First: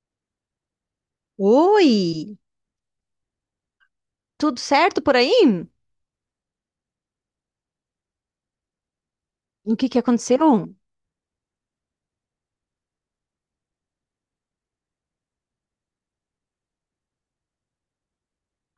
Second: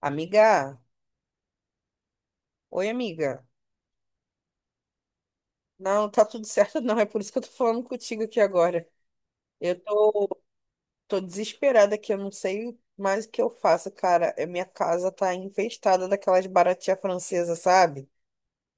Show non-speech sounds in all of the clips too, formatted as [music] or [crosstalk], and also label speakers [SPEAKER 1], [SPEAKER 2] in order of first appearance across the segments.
[SPEAKER 1] Amiga,
[SPEAKER 2] Oi,
[SPEAKER 1] oi amiga.
[SPEAKER 2] tudo certo por aí?
[SPEAKER 1] Não, tá tudo certo não, é por isso que eu tô falando contigo aqui agora.
[SPEAKER 2] O
[SPEAKER 1] Eu
[SPEAKER 2] que que
[SPEAKER 1] tô,
[SPEAKER 2] aconteceu?
[SPEAKER 1] tô desesperada aqui, eu não sei mais o que eu faço, cara. É, minha casa tá infestada daquelas baratinhas francesas, sabe?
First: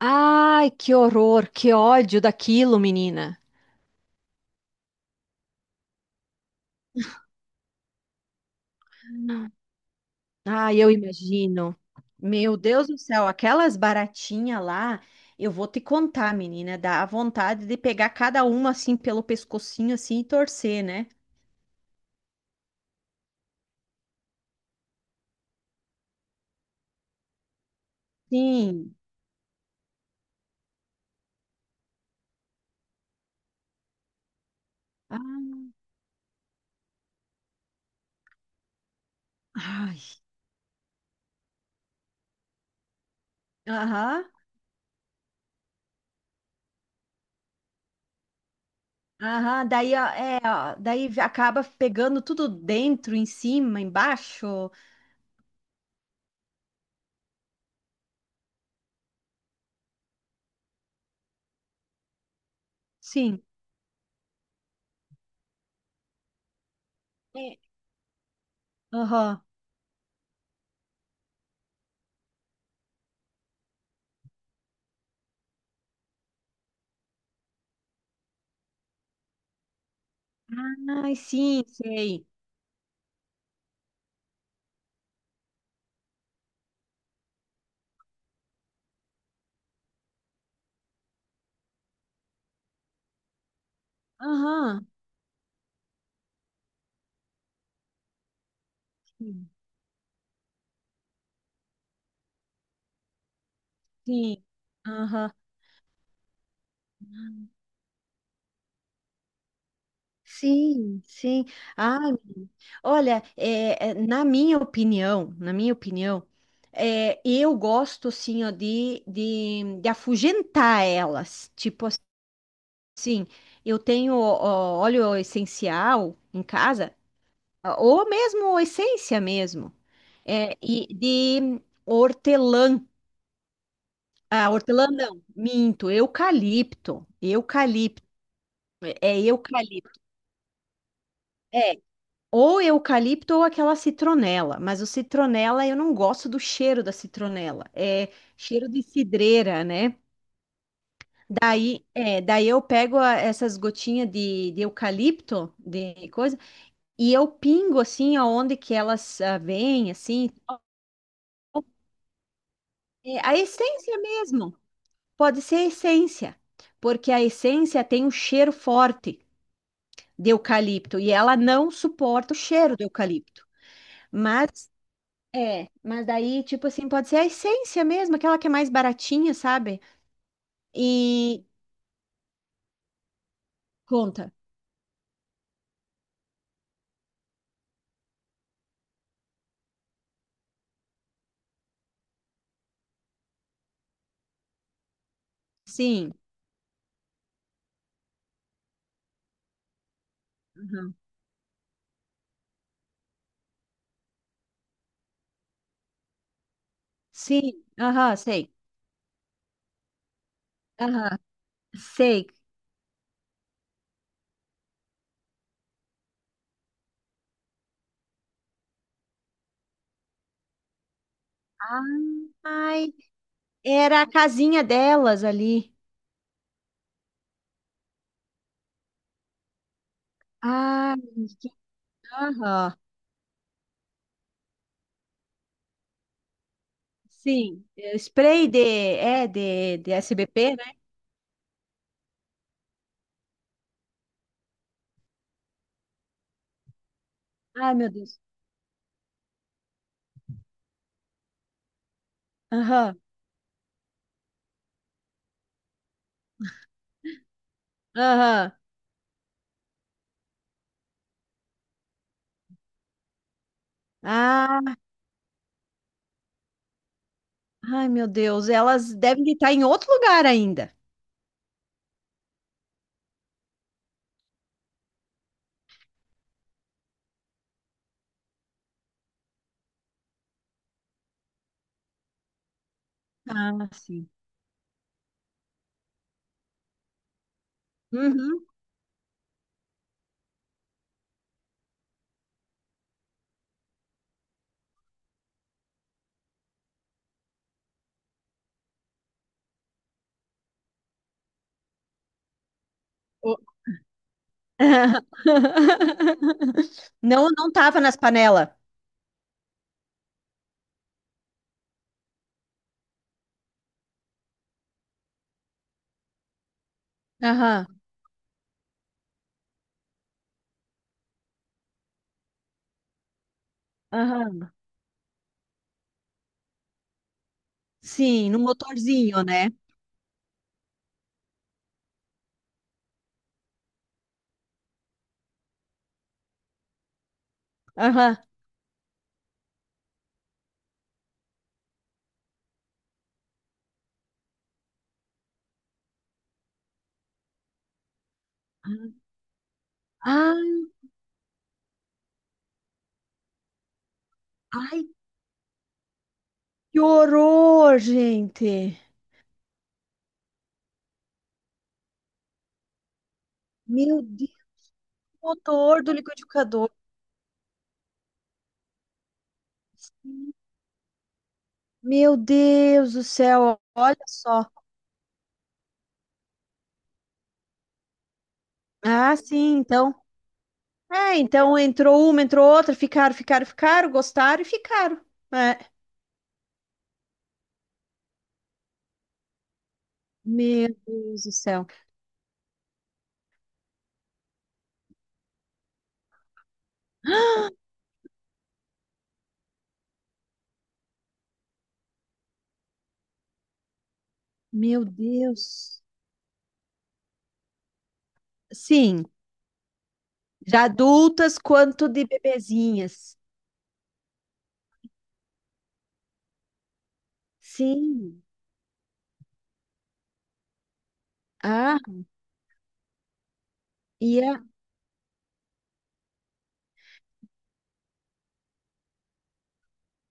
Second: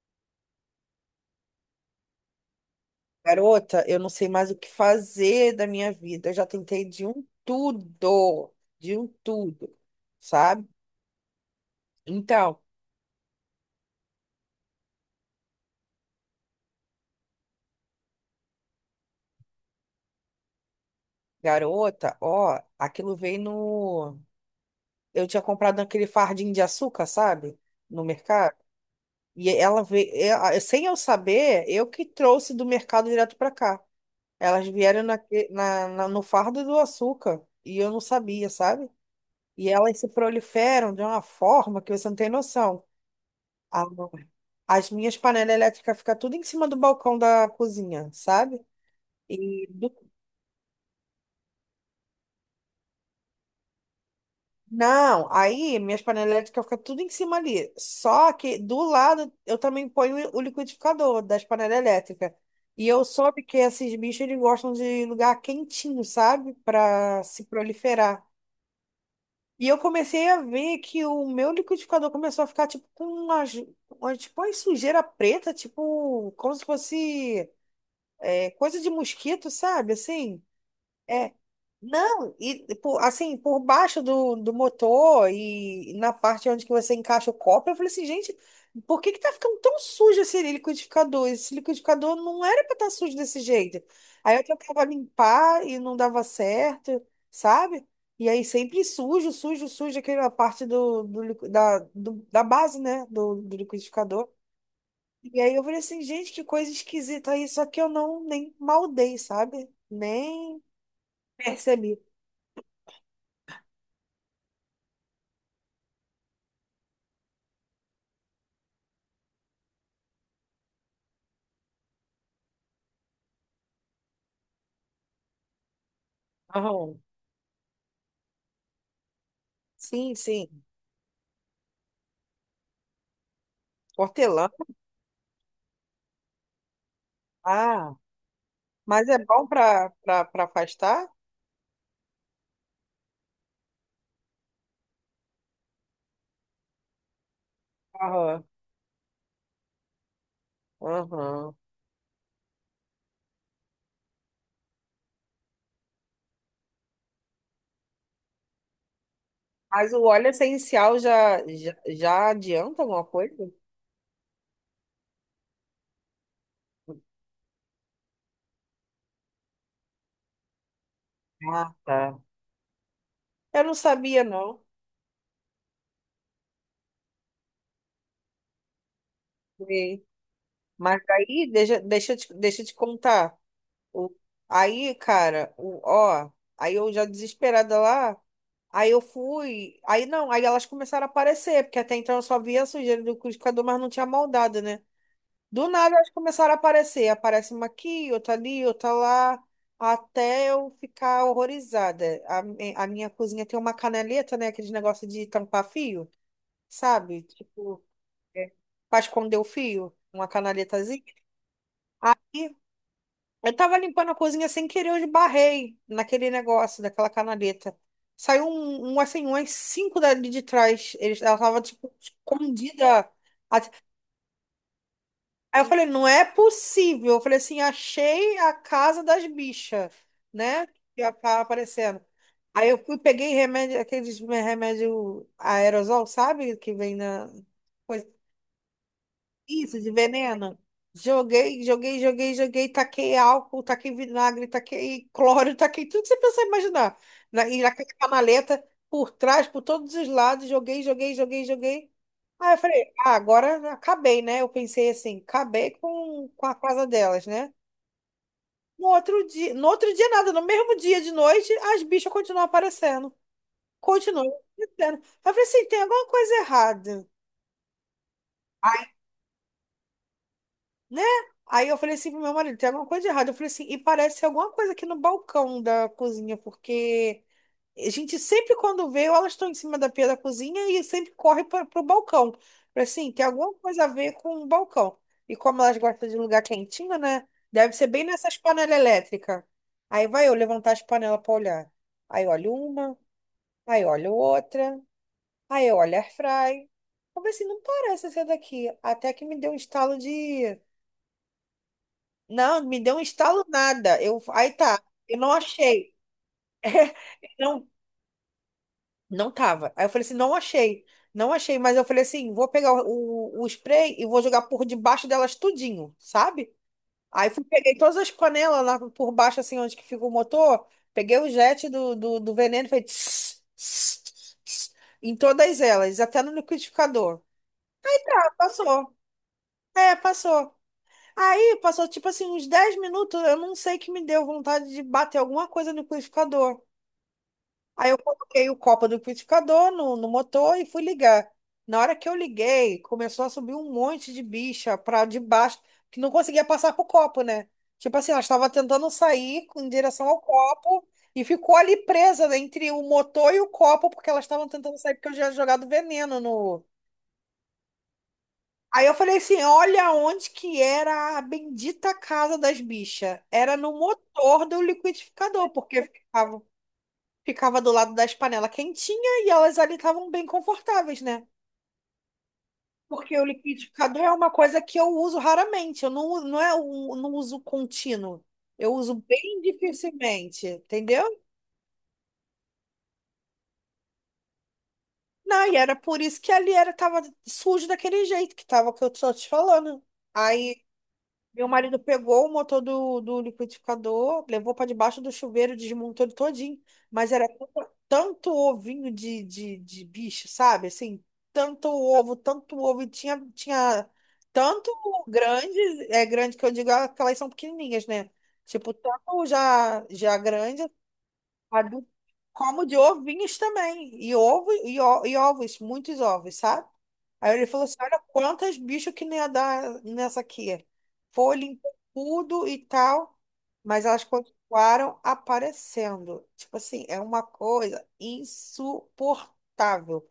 [SPEAKER 2] Ai, que horror, que ódio daquilo, menina.
[SPEAKER 1] Garota, eu não sei mais o que fazer da minha vida. Eu já tentei de um tudo, sabe?
[SPEAKER 2] Ai, eu imagino. Meu
[SPEAKER 1] Então,
[SPEAKER 2] Deus do céu, aquelas baratinhas lá, eu vou te contar, menina, dá a vontade de pegar cada uma assim pelo pescocinho assim e torcer, né?
[SPEAKER 1] garota, ó, aquilo veio no... eu tinha comprado naquele fardinho de açúcar, sabe? No mercado.
[SPEAKER 2] Sim.
[SPEAKER 1] E ela veio, sem eu saber, eu que trouxe do mercado direto para cá. Elas vieram na,
[SPEAKER 2] Ah,
[SPEAKER 1] na, na- No fardo do açúcar e eu não sabia, sabe? E elas
[SPEAKER 2] ai,
[SPEAKER 1] se proliferam de uma forma que você não tem noção. A-
[SPEAKER 2] aham,
[SPEAKER 1] As minhas panelas elétricas ficam tudo em cima do balcão da cozinha, sabe?
[SPEAKER 2] aham,
[SPEAKER 1] E do
[SPEAKER 2] daí, ó, daí acaba pegando tudo dentro, em cima, embaixo.
[SPEAKER 1] Não, aí minhas panelinhas ficam tudo em cima ali. Só que do lado eu também ponho o liquidificador das panelas elétricas. E eu soube
[SPEAKER 2] Sim.
[SPEAKER 1] que esses bichos eles gostam de lugar quentinho, sabe? Para se
[SPEAKER 2] É.
[SPEAKER 1] proliferar.
[SPEAKER 2] Aham.
[SPEAKER 1] E eu comecei a ver que o meu liquidificador começou a ficar tipo com tipo, uma sujeira preta, tipo, como se fosse é, coisa de mosquito, sabe? Assim.
[SPEAKER 2] Ai,
[SPEAKER 1] É.
[SPEAKER 2] sim, sei.
[SPEAKER 1] Não, assim, por baixo do motor e na parte onde que você encaixa o copo, eu falei assim, gente, por que que tá ficando tão sujo esse liquidificador? Esse liquidificador não era pra estar sujo desse jeito. Aí eu tentava
[SPEAKER 2] Aham,
[SPEAKER 1] limpar e não dava certo, sabe? E aí sempre sujo,
[SPEAKER 2] sim,
[SPEAKER 1] sujo, sujo, aquela parte do, do, liqui- da, do- da base, né, do liquidificador.
[SPEAKER 2] sim. Aham.
[SPEAKER 1] E aí eu falei assim, gente, que coisa esquisita isso, só que eu não nem maldei, sabe? Nem
[SPEAKER 2] Sim, sim.
[SPEAKER 1] percebi.
[SPEAKER 2] Ai, menina. Olha, na minha opinião, eu gosto assim, ó, de afugentar elas. Tipo assim, eu tenho ó, óleo essencial em casa,
[SPEAKER 1] Aham.
[SPEAKER 2] ou mesmo essência mesmo,
[SPEAKER 1] Sim, sim.
[SPEAKER 2] e de hortelã.
[SPEAKER 1] Hortelã.
[SPEAKER 2] Ah, hortelã não, minto, eucalipto,
[SPEAKER 1] Ah, mas é
[SPEAKER 2] é
[SPEAKER 1] bom para
[SPEAKER 2] eucalipto,
[SPEAKER 1] para afastar?
[SPEAKER 2] é, ou eucalipto ou aquela citronela, mas o citronela eu não gosto do cheiro da citronela, é
[SPEAKER 1] Aham.
[SPEAKER 2] cheiro de cidreira, né?
[SPEAKER 1] Aham.
[SPEAKER 2] Daí, é, daí eu pego essas gotinhas de eucalipto, de coisa, e eu pingo assim aonde que elas vêm,
[SPEAKER 1] Mas o óleo
[SPEAKER 2] assim.
[SPEAKER 1] essencial já, já, já adianta alguma
[SPEAKER 2] É, a
[SPEAKER 1] coisa?
[SPEAKER 2] essência mesmo, pode ser a essência, porque a essência tem um cheiro forte de eucalipto e ela não
[SPEAKER 1] Ah, tá.
[SPEAKER 2] suporta o cheiro do eucalipto.
[SPEAKER 1] Eu não sabia, não.
[SPEAKER 2] Mas é, mas daí, tipo assim, pode ser a essência mesmo, aquela que é mais baratinha, sabe?
[SPEAKER 1] Sim. Mas
[SPEAKER 2] E
[SPEAKER 1] aí, deixa eu te contar. O,
[SPEAKER 2] conta.
[SPEAKER 1] Aí, cara, ó, aí eu já desesperada lá, aí eu fui, aí não, aí elas começaram a aparecer, porque até então eu só via a sujeira do liquidificador, mas não tinha maldade, né? Do nada elas
[SPEAKER 2] Sim.
[SPEAKER 1] começaram a aparecer. Aparece uma aqui, outra ali, outra lá, até eu
[SPEAKER 2] Aham.
[SPEAKER 1] ficar horrorizada. A minha cozinha tem uma canaleta, né? Aquele negócio de tampar fio, sabe?
[SPEAKER 2] Sim.
[SPEAKER 1] Tipo,
[SPEAKER 2] Aham,
[SPEAKER 1] é,
[SPEAKER 2] sei.
[SPEAKER 1] pra esconder o fio, uma canaletazinha.
[SPEAKER 2] Aham, sei.
[SPEAKER 1] Aí eu tava limpando a cozinha sem querer, eu esbarrei naquele negócio daquela canaleta. Saiu um assim, umas cinco dali de trás. Ela tava, tipo,
[SPEAKER 2] Ai,
[SPEAKER 1] escondida.
[SPEAKER 2] era a casinha delas
[SPEAKER 1] Aí eu
[SPEAKER 2] ali.
[SPEAKER 1] falei, não é possível. Eu falei assim, achei a casa das bichas, né?
[SPEAKER 2] Ah,
[SPEAKER 1] Que ia tá
[SPEAKER 2] que-
[SPEAKER 1] aparecendo. Aí
[SPEAKER 2] aham.
[SPEAKER 1] eu fui, peguei remédio, aqueles remédio aerosol, sabe? Que vem na
[SPEAKER 2] Sim, é,
[SPEAKER 1] coisa.
[SPEAKER 2] spray
[SPEAKER 1] Isso,
[SPEAKER 2] de
[SPEAKER 1] de
[SPEAKER 2] SBP,
[SPEAKER 1] veneno.
[SPEAKER 2] né?
[SPEAKER 1] Joguei, joguei, joguei, joguei, taquei álcool, taquei vinagre, taquei cloro, taquei tudo que você pensar e imaginar. E
[SPEAKER 2] Ai,
[SPEAKER 1] naquela
[SPEAKER 2] meu Deus.
[SPEAKER 1] canaleta, por trás, por todos os lados, joguei, joguei, joguei, joguei. Aí eu falei,
[SPEAKER 2] Aham,
[SPEAKER 1] ah, agora acabei, né? Eu pensei assim, acabei com a casa delas, né?
[SPEAKER 2] aham.
[SPEAKER 1] No outro dia, no outro dia nada, no mesmo dia de noite, as bichas continuam aparecendo. Continuam
[SPEAKER 2] Ah,
[SPEAKER 1] aparecendo. Eu falei assim, tem alguma coisa errada,
[SPEAKER 2] ai, meu Deus, elas devem estar em outro lugar ainda.
[SPEAKER 1] né? Aí eu falei assim pro meu marido, tem alguma coisa de errado. Eu falei assim, e parece ser alguma coisa aqui no balcão da cozinha, porque a gente sempre quando vê, elas estão em cima da pia da cozinha e sempre corre para pro balcão. Eu falei assim, tem alguma
[SPEAKER 2] Ah,
[SPEAKER 1] coisa a
[SPEAKER 2] sim.
[SPEAKER 1] ver com o balcão. E como elas gostam de lugar quentinho, né? Deve ser bem nessas
[SPEAKER 2] Uhum.
[SPEAKER 1] panelas elétricas. Aí vai eu levantar as panelas para olhar. Aí olho uma, aí olho outra, aí olho air fry. Eu falei assim, não parece ser daqui. Até que me deu um estalo de não, me deu um
[SPEAKER 2] O-
[SPEAKER 1] estalo nada. Aí tá, eu não
[SPEAKER 2] [laughs]
[SPEAKER 1] achei. [laughs]
[SPEAKER 2] Não, não
[SPEAKER 1] Não,
[SPEAKER 2] tava nas panelas.
[SPEAKER 1] não tava. Aí eu falei assim, não achei. Não achei, mas eu falei assim, vou pegar o spray e vou jogar por debaixo delas tudinho, sabe? Aí fui,
[SPEAKER 2] Aham,
[SPEAKER 1] peguei todas as panelas lá por baixo, assim, onde que fica o motor, peguei o jet do veneno e falei tss, tss,
[SPEAKER 2] aham.
[SPEAKER 1] tss, em todas elas, até no liquidificador.
[SPEAKER 2] Sim,
[SPEAKER 1] Ah,
[SPEAKER 2] no
[SPEAKER 1] passou.
[SPEAKER 2] motorzinho, né?
[SPEAKER 1] É, passou. Aí passou tipo assim uns 10 minutos, eu não sei que me deu vontade de bater alguma coisa no liquidificador. Aí eu
[SPEAKER 2] Aham.
[SPEAKER 1] coloquei o copo do liquidificador no motor e fui ligar. Na hora que eu liguei, começou a subir um monte de bicha pra debaixo, que não conseguia passar pro copo, né? Tipo assim, ela estava tentando sair em direção ao
[SPEAKER 2] Ah,
[SPEAKER 1] copo e ficou ali presa, né, entre o motor e o copo, porque elas estavam tentando
[SPEAKER 2] ai,
[SPEAKER 1] sair porque eu já tinha jogado veneno no.
[SPEAKER 2] que horror, gente.
[SPEAKER 1] Aí eu falei assim, olha onde que era a bendita casa das bichas. Era no
[SPEAKER 2] Meu Deus,
[SPEAKER 1] motor do liquidificador,
[SPEAKER 2] motor
[SPEAKER 1] porque
[SPEAKER 2] do
[SPEAKER 1] ficava,
[SPEAKER 2] liquidificador.
[SPEAKER 1] ficava do lado das panelas quentinha e elas ali estavam bem confortáveis, né?
[SPEAKER 2] Meu Deus do
[SPEAKER 1] Porque o
[SPEAKER 2] céu, olha
[SPEAKER 1] liquidificador é uma
[SPEAKER 2] só.
[SPEAKER 1] coisa que eu uso raramente, eu não, uso- não é um, não uso contínuo. Eu uso
[SPEAKER 2] Ah,
[SPEAKER 1] bem
[SPEAKER 2] sim, então.
[SPEAKER 1] dificilmente,
[SPEAKER 2] É,
[SPEAKER 1] entendeu?
[SPEAKER 2] então entrou uma, entrou outra, ficaram, ficaram, ficaram, gostaram e ficaram,
[SPEAKER 1] Não, e
[SPEAKER 2] né?
[SPEAKER 1] era por isso que ali era tava sujo daquele jeito que tava que eu tô te falando. Aí
[SPEAKER 2] Meu Deus do
[SPEAKER 1] meu
[SPEAKER 2] céu.
[SPEAKER 1] marido pegou o motor do liquidificador, levou para debaixo do chuveiro, desmontou ele todinho. Mas era tanto, tanto ovinho de bicho, sabe? Assim, tanto ovo, tanto ovo. E tinha, tinha tanto
[SPEAKER 2] Meu
[SPEAKER 1] grande,
[SPEAKER 2] Deus.
[SPEAKER 1] é grande que eu digo, aquelas são pequenininhas, né? Tipo,
[SPEAKER 2] Sim,
[SPEAKER 1] tanto já, já grande,
[SPEAKER 2] já adultas
[SPEAKER 1] adulto,
[SPEAKER 2] quanto de
[SPEAKER 1] como de
[SPEAKER 2] bebezinhas.
[SPEAKER 1] ovinhos também. E ovos, muitos ovos, sabe? Aí ele falou assim: olha
[SPEAKER 2] Sim.
[SPEAKER 1] quantas bichos que não ia dar nessa aqui. Foi, limpou
[SPEAKER 2] Ah,
[SPEAKER 1] tudo e tal, mas elas
[SPEAKER 2] e a...
[SPEAKER 1] continuaram aparecendo. Tipo assim, é uma coisa insuportável.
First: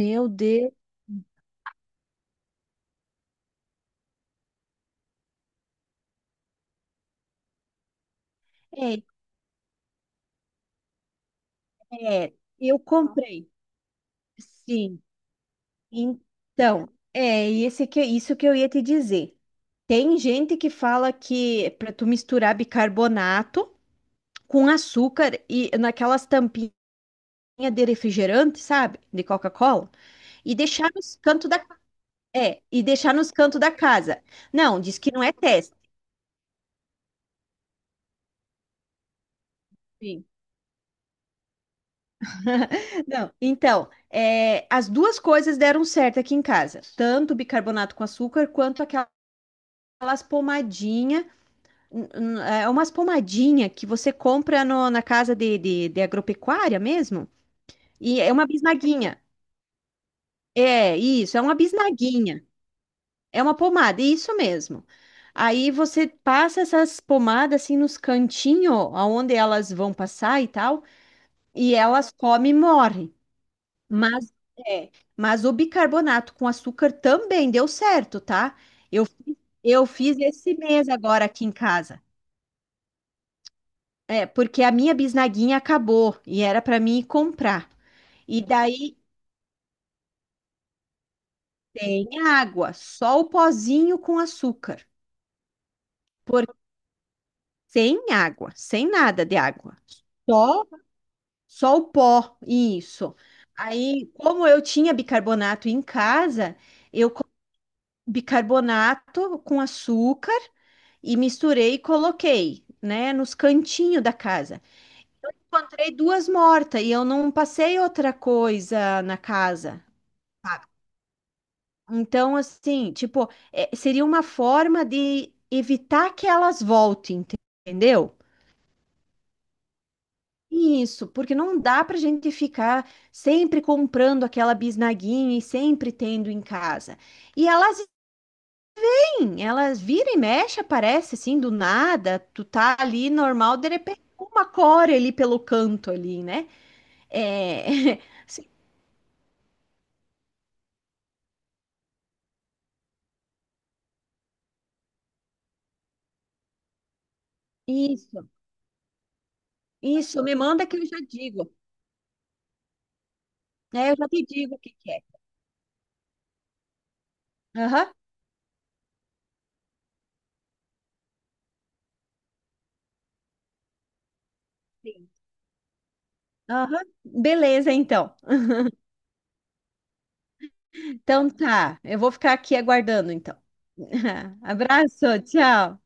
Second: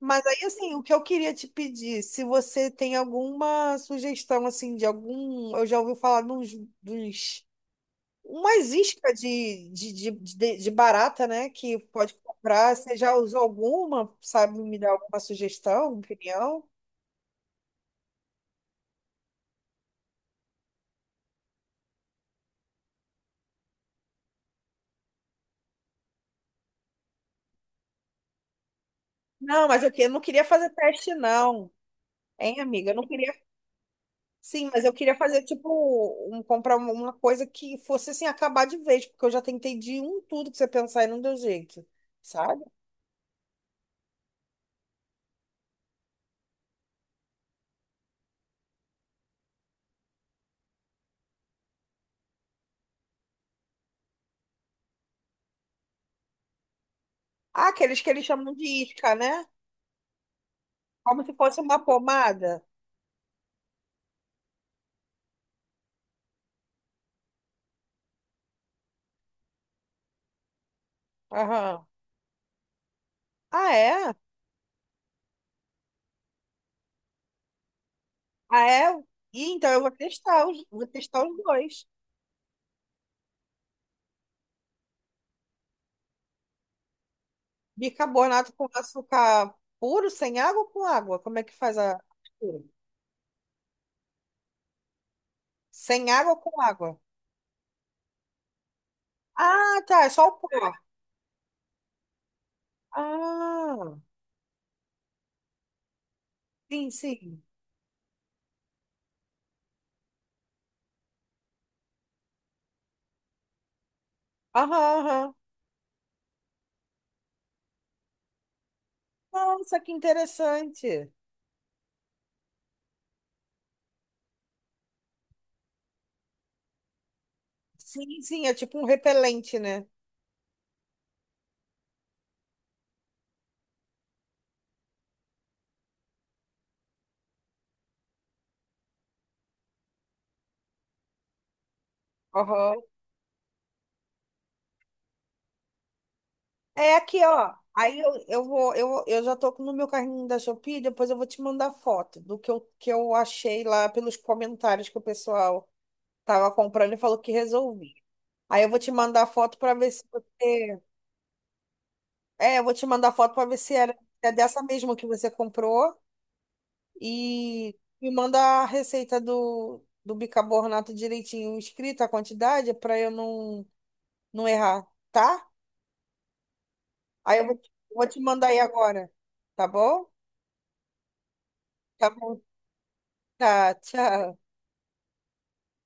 [SPEAKER 1] Mas aí,
[SPEAKER 2] Deus.
[SPEAKER 1] assim, o que eu queria te pedir, se você tem alguma sugestão, assim, de algum. Eu já ouvi falar de uns. De uns- Umas
[SPEAKER 2] É,
[SPEAKER 1] iscas de barata, né? Que pode
[SPEAKER 2] é,
[SPEAKER 1] comprar.
[SPEAKER 2] eu
[SPEAKER 1] Você já usou
[SPEAKER 2] comprei.
[SPEAKER 1] alguma? Sabe me dar
[SPEAKER 2] Sim.
[SPEAKER 1] alguma sugestão, opinião?
[SPEAKER 2] Então, é esse que, isso que eu ia te dizer. Tem gente que fala que para tu misturar bicarbonato com açúcar e naquelas tampinhas de refrigerante, sabe? De
[SPEAKER 1] Não,
[SPEAKER 2] Coca-Cola,
[SPEAKER 1] eu não queria
[SPEAKER 2] e
[SPEAKER 1] fazer
[SPEAKER 2] deixar
[SPEAKER 1] teste,
[SPEAKER 2] nos cantos da...
[SPEAKER 1] não. Hein,
[SPEAKER 2] É, e
[SPEAKER 1] amiga? Eu não
[SPEAKER 2] deixar nos
[SPEAKER 1] queria.
[SPEAKER 2] cantos da casa.
[SPEAKER 1] Sim,
[SPEAKER 2] Não,
[SPEAKER 1] mas eu
[SPEAKER 2] diz que
[SPEAKER 1] queria
[SPEAKER 2] não é
[SPEAKER 1] fazer, tipo,
[SPEAKER 2] teste.
[SPEAKER 1] um, comprar uma coisa que fosse, assim, acabar de vez, porque eu já tentei de um
[SPEAKER 2] Sim.
[SPEAKER 1] tudo que você pensar e não deu jeito, sabe?
[SPEAKER 2] [laughs] Não, então, é, as duas coisas deram certo aqui em casa, tanto o bicarbonato com açúcar quanto aquelas pomadinhas, é umas pomadinhas que você compra na casa de agropecuária mesmo,
[SPEAKER 1] Ah, aqueles que
[SPEAKER 2] e
[SPEAKER 1] eles
[SPEAKER 2] é uma
[SPEAKER 1] chamam de isca,
[SPEAKER 2] bisnaguinha.
[SPEAKER 1] né?
[SPEAKER 2] É
[SPEAKER 1] Como se
[SPEAKER 2] isso, é uma
[SPEAKER 1] fosse uma
[SPEAKER 2] bisnaguinha,
[SPEAKER 1] pomada.
[SPEAKER 2] é uma pomada, isso mesmo. Aí você passa essas pomadas assim nos cantinhos, aonde elas vão passar e tal. E
[SPEAKER 1] Aham.
[SPEAKER 2] elas comem e morrem.
[SPEAKER 1] Ah, é?
[SPEAKER 2] Mas, é, mas o bicarbonato com açúcar também deu certo, tá?
[SPEAKER 1] Ah, é?
[SPEAKER 2] Eu,
[SPEAKER 1] E então eu
[SPEAKER 2] eu fiz esse
[SPEAKER 1] vou
[SPEAKER 2] mês
[SPEAKER 1] testar
[SPEAKER 2] agora
[SPEAKER 1] os
[SPEAKER 2] aqui em
[SPEAKER 1] dois.
[SPEAKER 2] casa. É, porque a minha bisnaguinha acabou e era para mim ir comprar. E
[SPEAKER 1] Bicarbonato com
[SPEAKER 2] daí
[SPEAKER 1] açúcar puro, sem água ou com água? Como é que faz a.
[SPEAKER 2] tem
[SPEAKER 1] Mistura?
[SPEAKER 2] água, só o pozinho com açúcar.
[SPEAKER 1] Sem água ou
[SPEAKER 2] Por,
[SPEAKER 1] com água?
[SPEAKER 2] sem água, sem nada de água.
[SPEAKER 1] Ah, tá, é só o pó.
[SPEAKER 2] Só, só o pó, isso.
[SPEAKER 1] Ah,
[SPEAKER 2] Aí, como eu tinha bicarbonato em casa,
[SPEAKER 1] sim,
[SPEAKER 2] eu
[SPEAKER 1] sim.
[SPEAKER 2] bicarbonato com açúcar e misturei e coloquei, né, nos cantinhos da casa.
[SPEAKER 1] Aham, aham.
[SPEAKER 2] Encontrei duas mortas e eu não passei outra coisa na
[SPEAKER 1] Nossa,
[SPEAKER 2] casa,
[SPEAKER 1] que
[SPEAKER 2] sabe?
[SPEAKER 1] interessante.
[SPEAKER 2] Então, assim, tipo, é, seria uma forma de evitar que elas voltem, entendeu?
[SPEAKER 1] Sim, sim, é tipo um repelente, né?
[SPEAKER 2] Isso, porque não dá pra gente ficar sempre comprando aquela bisnaguinha e sempre tendo em casa. E elas... Sim, elas vira e mexe, aparece assim do nada, tu tá
[SPEAKER 1] Aham.
[SPEAKER 2] ali normal, de repente uma cora ali pelo canto ali, né?
[SPEAKER 1] É aqui, ó. Aí
[SPEAKER 2] É, [laughs]
[SPEAKER 1] eu
[SPEAKER 2] sim,
[SPEAKER 1] vou, eu já tô no meu carrinho da Shopee, depois eu vou te mandar foto que eu achei lá pelos comentários que o pessoal tava comprando e falou que resolvi.
[SPEAKER 2] isso,
[SPEAKER 1] Aí eu vou te mandar foto para ver se
[SPEAKER 2] isso, me manda que
[SPEAKER 1] você.
[SPEAKER 2] eu já digo,
[SPEAKER 1] É, eu vou te mandar foto para ver se
[SPEAKER 2] né? Eu
[SPEAKER 1] era,
[SPEAKER 2] já te
[SPEAKER 1] é
[SPEAKER 2] digo o
[SPEAKER 1] dessa
[SPEAKER 2] que que
[SPEAKER 1] mesma
[SPEAKER 2] é.
[SPEAKER 1] que você comprou. E
[SPEAKER 2] Aham,
[SPEAKER 1] me manda a receita do bicarbonato direitinho escrita, a quantidade, para eu não errar,
[SPEAKER 2] sim,
[SPEAKER 1] tá?
[SPEAKER 2] aham,
[SPEAKER 1] Aí eu
[SPEAKER 2] beleza
[SPEAKER 1] vou
[SPEAKER 2] então.
[SPEAKER 1] te mandar aí agora, tá bom?
[SPEAKER 2] Então tá, eu
[SPEAKER 1] Tá
[SPEAKER 2] vou ficar
[SPEAKER 1] bom,
[SPEAKER 2] aqui aguardando então.
[SPEAKER 1] tá, tchau.
[SPEAKER 2] [laughs] Abraço, tchau.